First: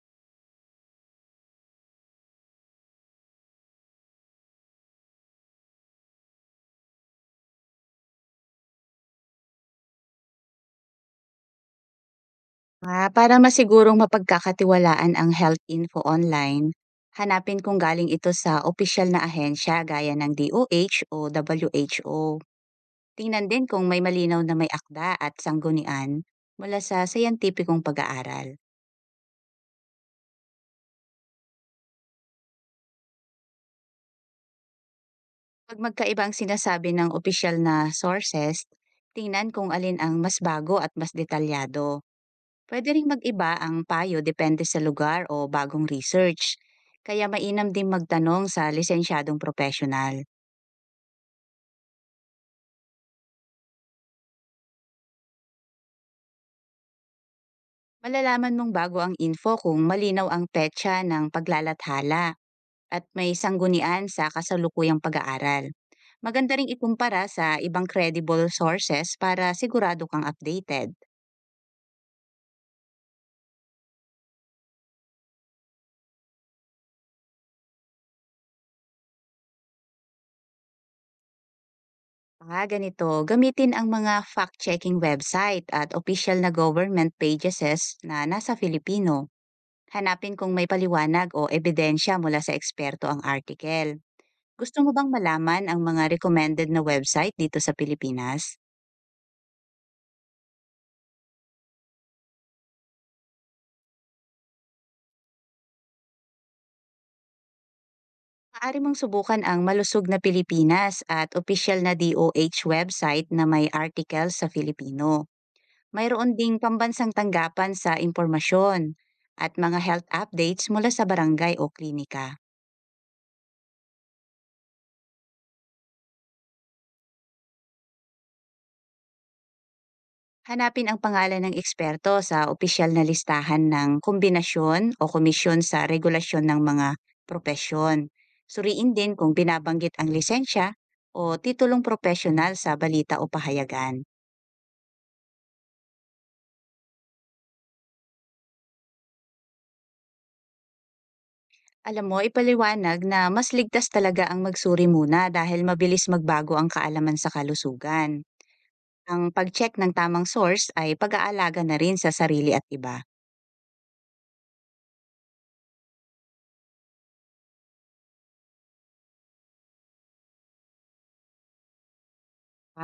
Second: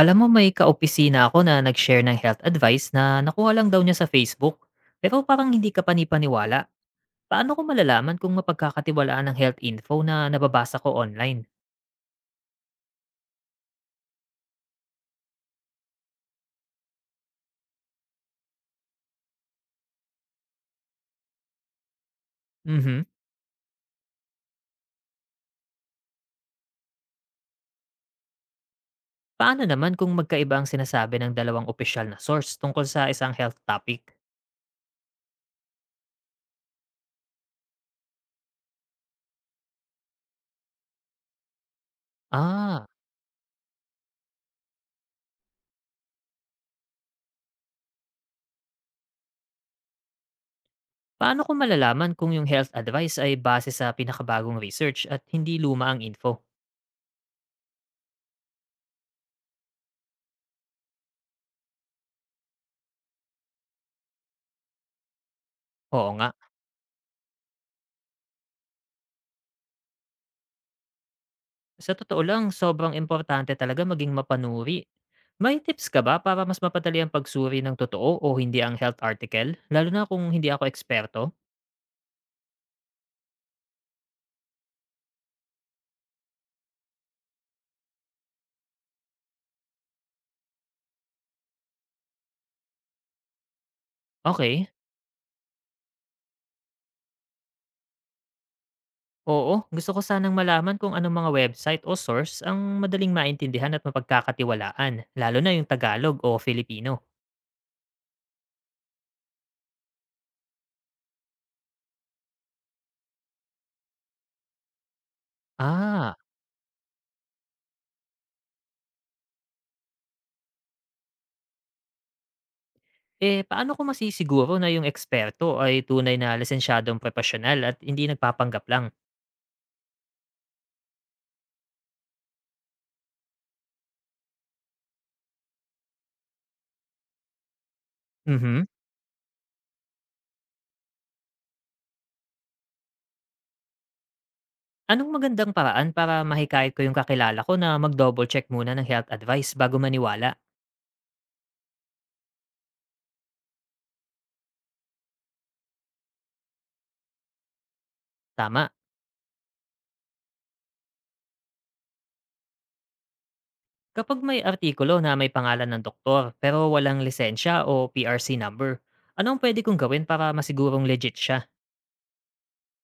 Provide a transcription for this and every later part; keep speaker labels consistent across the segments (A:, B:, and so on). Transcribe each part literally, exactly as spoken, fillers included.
A: Alam mo, may kaopisina ako na nag-share ng health advice na nakuha lang daw niya sa Facebook. Pero parang hindi ka panipaniwala. Paano ko malalaman kung mapagkakatiwalaan ng health info na nababasa ko online?
B: Ah, para masigurong mapagkakatiwalaan ang health info online, hanapin kung galing ito sa opisyal na ahensya gaya ng D O H o W H O.
A: Mhm.
B: Tingnan din kung may malinaw na may akda at sanggunian mula sa sayantipikong pag-aaral.
A: Paano naman kung magkaiba ang sinasabi ng dalawang opisyal na source tungkol sa isang health topic?
B: Pag magkaiba ang sinasabi ng opisyal na sources, tingnan kung alin ang mas bago at mas detalyado.
A: Ah,
B: Pwede ring mag-iba ang payo depende sa lugar o bagong research, kaya mainam din magtanong sa lisensyadong profesional.
A: Paano ko malalaman kung yung health advice ay base sa pinakabagong research at hindi luma ang info?
B: Malalaman mong bago ang info kung malinaw ang petsa ng paglalathala at may sanggunian sa kasalukuyang pag-aaral.
A: Oo nga.
B: Maganda ring ikumpara sa ibang credible sources para sigurado kang updated.
A: Sa totoo lang, sobrang importante talaga maging mapanuri. May tips ka ba para mas mapadali ang pagsuri ng totoo o hindi ang health article? Lalo na kung hindi ako eksperto?
B: Paka ganito, gamitin ang mga fact-checking website at official na government pages na nasa Filipino. Hanapin kung may paliwanag o ebidensya mula sa eksperto ang article.
A: Okay.
B: Gusto mo bang malaman ang mga recommended na website dito sa Pilipinas?
A: Oo, gusto ko sanang malaman kung anong mga website o source ang madaling maintindihan at mapagkakatiwalaan, lalo na yung Tagalog o Filipino.
B: Maaari mong subukan ang Malusog na Pilipinas at opisyal na D O H website na may article sa Filipino.
A: Ah,
B: Mayroon ding pambansang tanggapan sa impormasyon at mga health updates mula sa barangay o klinika.
A: eh paano ko masisiguro na yung eksperto ay tunay na lisensyadong profesional at hindi nagpapanggap lang?
B: Hanapin ang pangalan ng eksperto sa opisyal na listahan ng kombinasyon o komisyon sa regulasyon ng mga propesyon.
A: Mhm.
B: Suriin din kung binabanggit ang lisensya o titulong profesional sa balita o pahayagan.
A: Anong magandang paraan para mahikayat ko yung kakilala ko na mag-double check muna ng health advice bago maniwala?
B: Alam mo, ipaliwanag na mas ligtas talaga ang magsuri muna dahil mabilis magbago ang kaalaman sa kalusugan.
A: Tama.
B: Ang pag-check ng tamang source ay pag-aalaga na rin sa sarili at iba.
A: Kapag may artikulo na may pangalan ng doktor pero walang lisensya o P R C number, anong pwede kong gawin para masigurong legit siya?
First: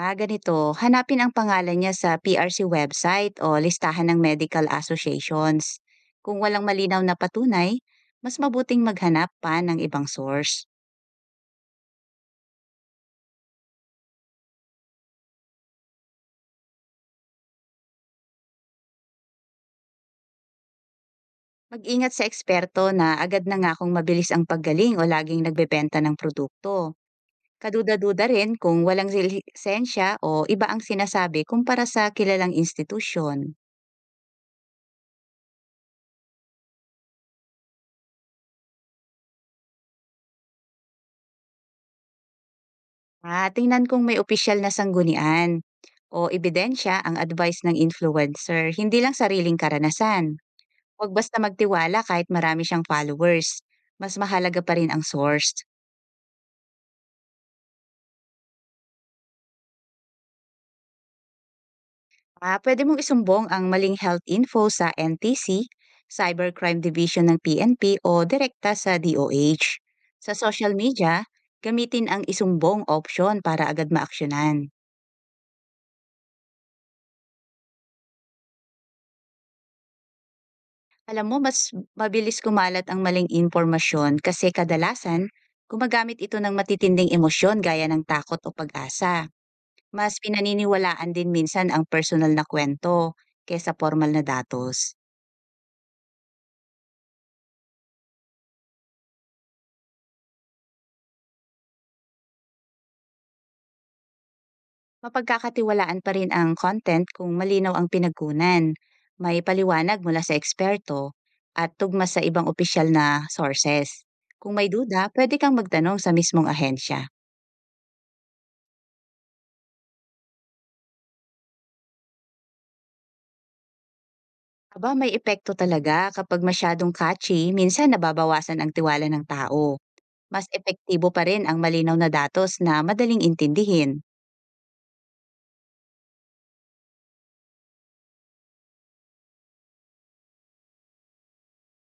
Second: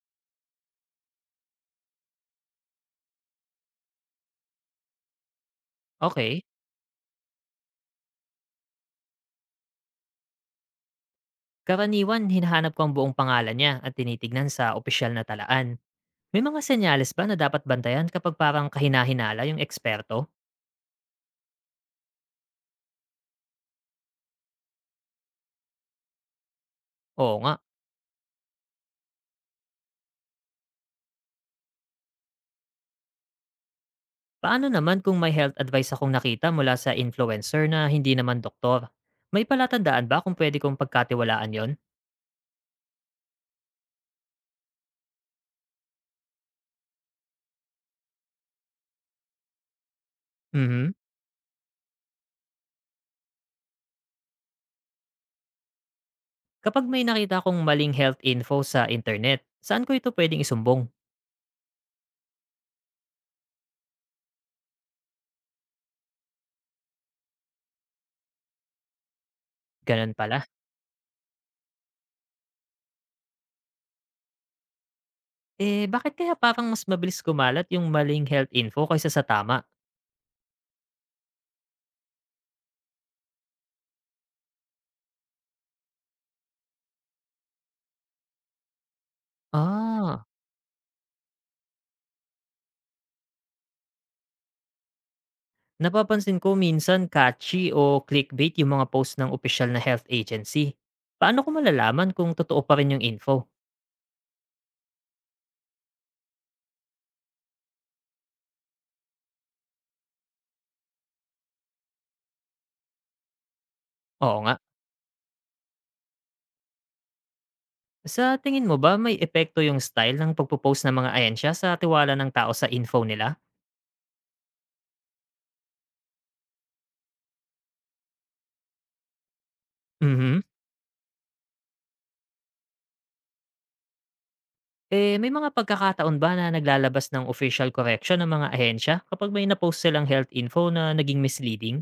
B: Ah, ganito, hanapin ang pangalan niya sa P R C website o listahan ng medical associations. Kung
A: Okay.
B: walang malinaw na patunay, mas mabuting maghanap pa ng ibang source.
A: Karaniwan, hinahanap ko ang buong pangalan niya at tinitignan sa opisyal na talaan. May mga senyales ba na dapat bantayan kapag parang kahinahinala yung eksperto?
B: Mag-ingat sa eksperto na agad na nga kung mabilis ang paggaling o laging nagbebenta ng produkto.
A: Oo nga.
B: Kaduda-duda rin kung walang lisensya o iba ang sinasabi kumpara sa kilalang institusyon.
A: Paano naman kung may health advice akong nakita mula sa influencer na hindi naman doktor? May palatandaan ba kung pwede kong pagkatiwalaan yon?
B: Ah, tingnan kung may opisyal na sanggunian o ebidensya ang advice ng influencer, hindi lang sariling karanasan.
A: Mhm.
B: Huwag basta magtiwala kahit marami siyang followers. Mas mahalaga pa rin ang source.
A: Kapag may nakita akong maling health info sa internet, saan ko ito pwedeng isumbong?
B: Ah, pwede mong isumbong ang maling health info sa N T C, Cybercrime Division ng P N P o direkta sa D O H.
A: Ganun
B: Sa
A: pala.
B: social media, gamitin ang isumbong option para agad maaksyonan.
A: Eh, bakit kaya parang mas mabilis kumalat yung maling health info kaysa sa tama?
B: Alam mo, mas mabilis kumalat ang maling impormasyon kasi kadalasan, gumagamit ito ng matitinding emosyon gaya ng takot o pag-asa. Mas
A: Ah,
B: pinaniniwalaan din minsan ang personal na kwento kaysa formal na datos.
A: Napapansin ko minsan catchy o clickbait yung mga post ng official na health agency. Paano ko malalaman kung totoo pa rin yung info?
B: Mapagkakatiwalaan pa rin ang content kung malinaw ang pinagkunan, may paliwanag mula sa eksperto, at tugma sa ibang opisyal na sources.
A: Oo nga.
B: Kung may duda, pwede kang magtanong sa mismong ahensya.
A: Sa tingin mo ba may epekto yung style ng pagpo-post ng mga ahensya sa tiwala ng tao sa info nila?
B: Aba, may epekto talaga kapag masyadong catchy, minsan nababawasan ang tiwala ng tao.
A: Mhm.
B: Mas epektibo pa rin ang malinaw na datos na madaling intindihin.
A: Eh, may mga pagkakataon ba na naglalabas ng official correction ng mga ahensya kapag may na-post silang health info na naging misleading?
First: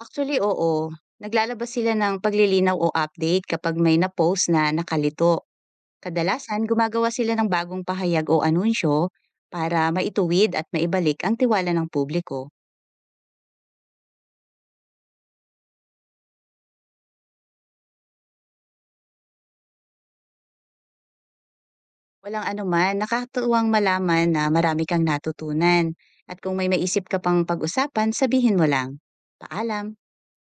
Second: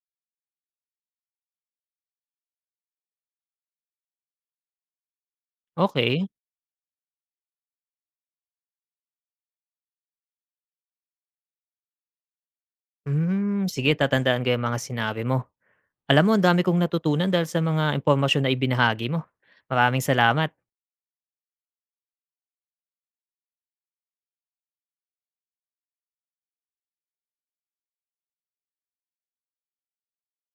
B: Actually, oo. Naglalabas sila ng paglilinaw o update kapag may na-post na nakalito.
A: Okay.
B: Kadalasan gumagawa sila ng bagong pahayag o anunsyo para maituwid at maibalik ang tiwala ng publiko.
A: Hmm, sige, tatandaan ko yung mga sinabi mo. Alam mo, ang dami kong natutunan dahil sa mga impormasyon na ibinahagi mo. Maraming salamat.
B: Walang anuman, nakatuwang malaman na marami kang natutunan. At kung may maisip ka pang pag-usapan, sabihin mo lang. Paalam!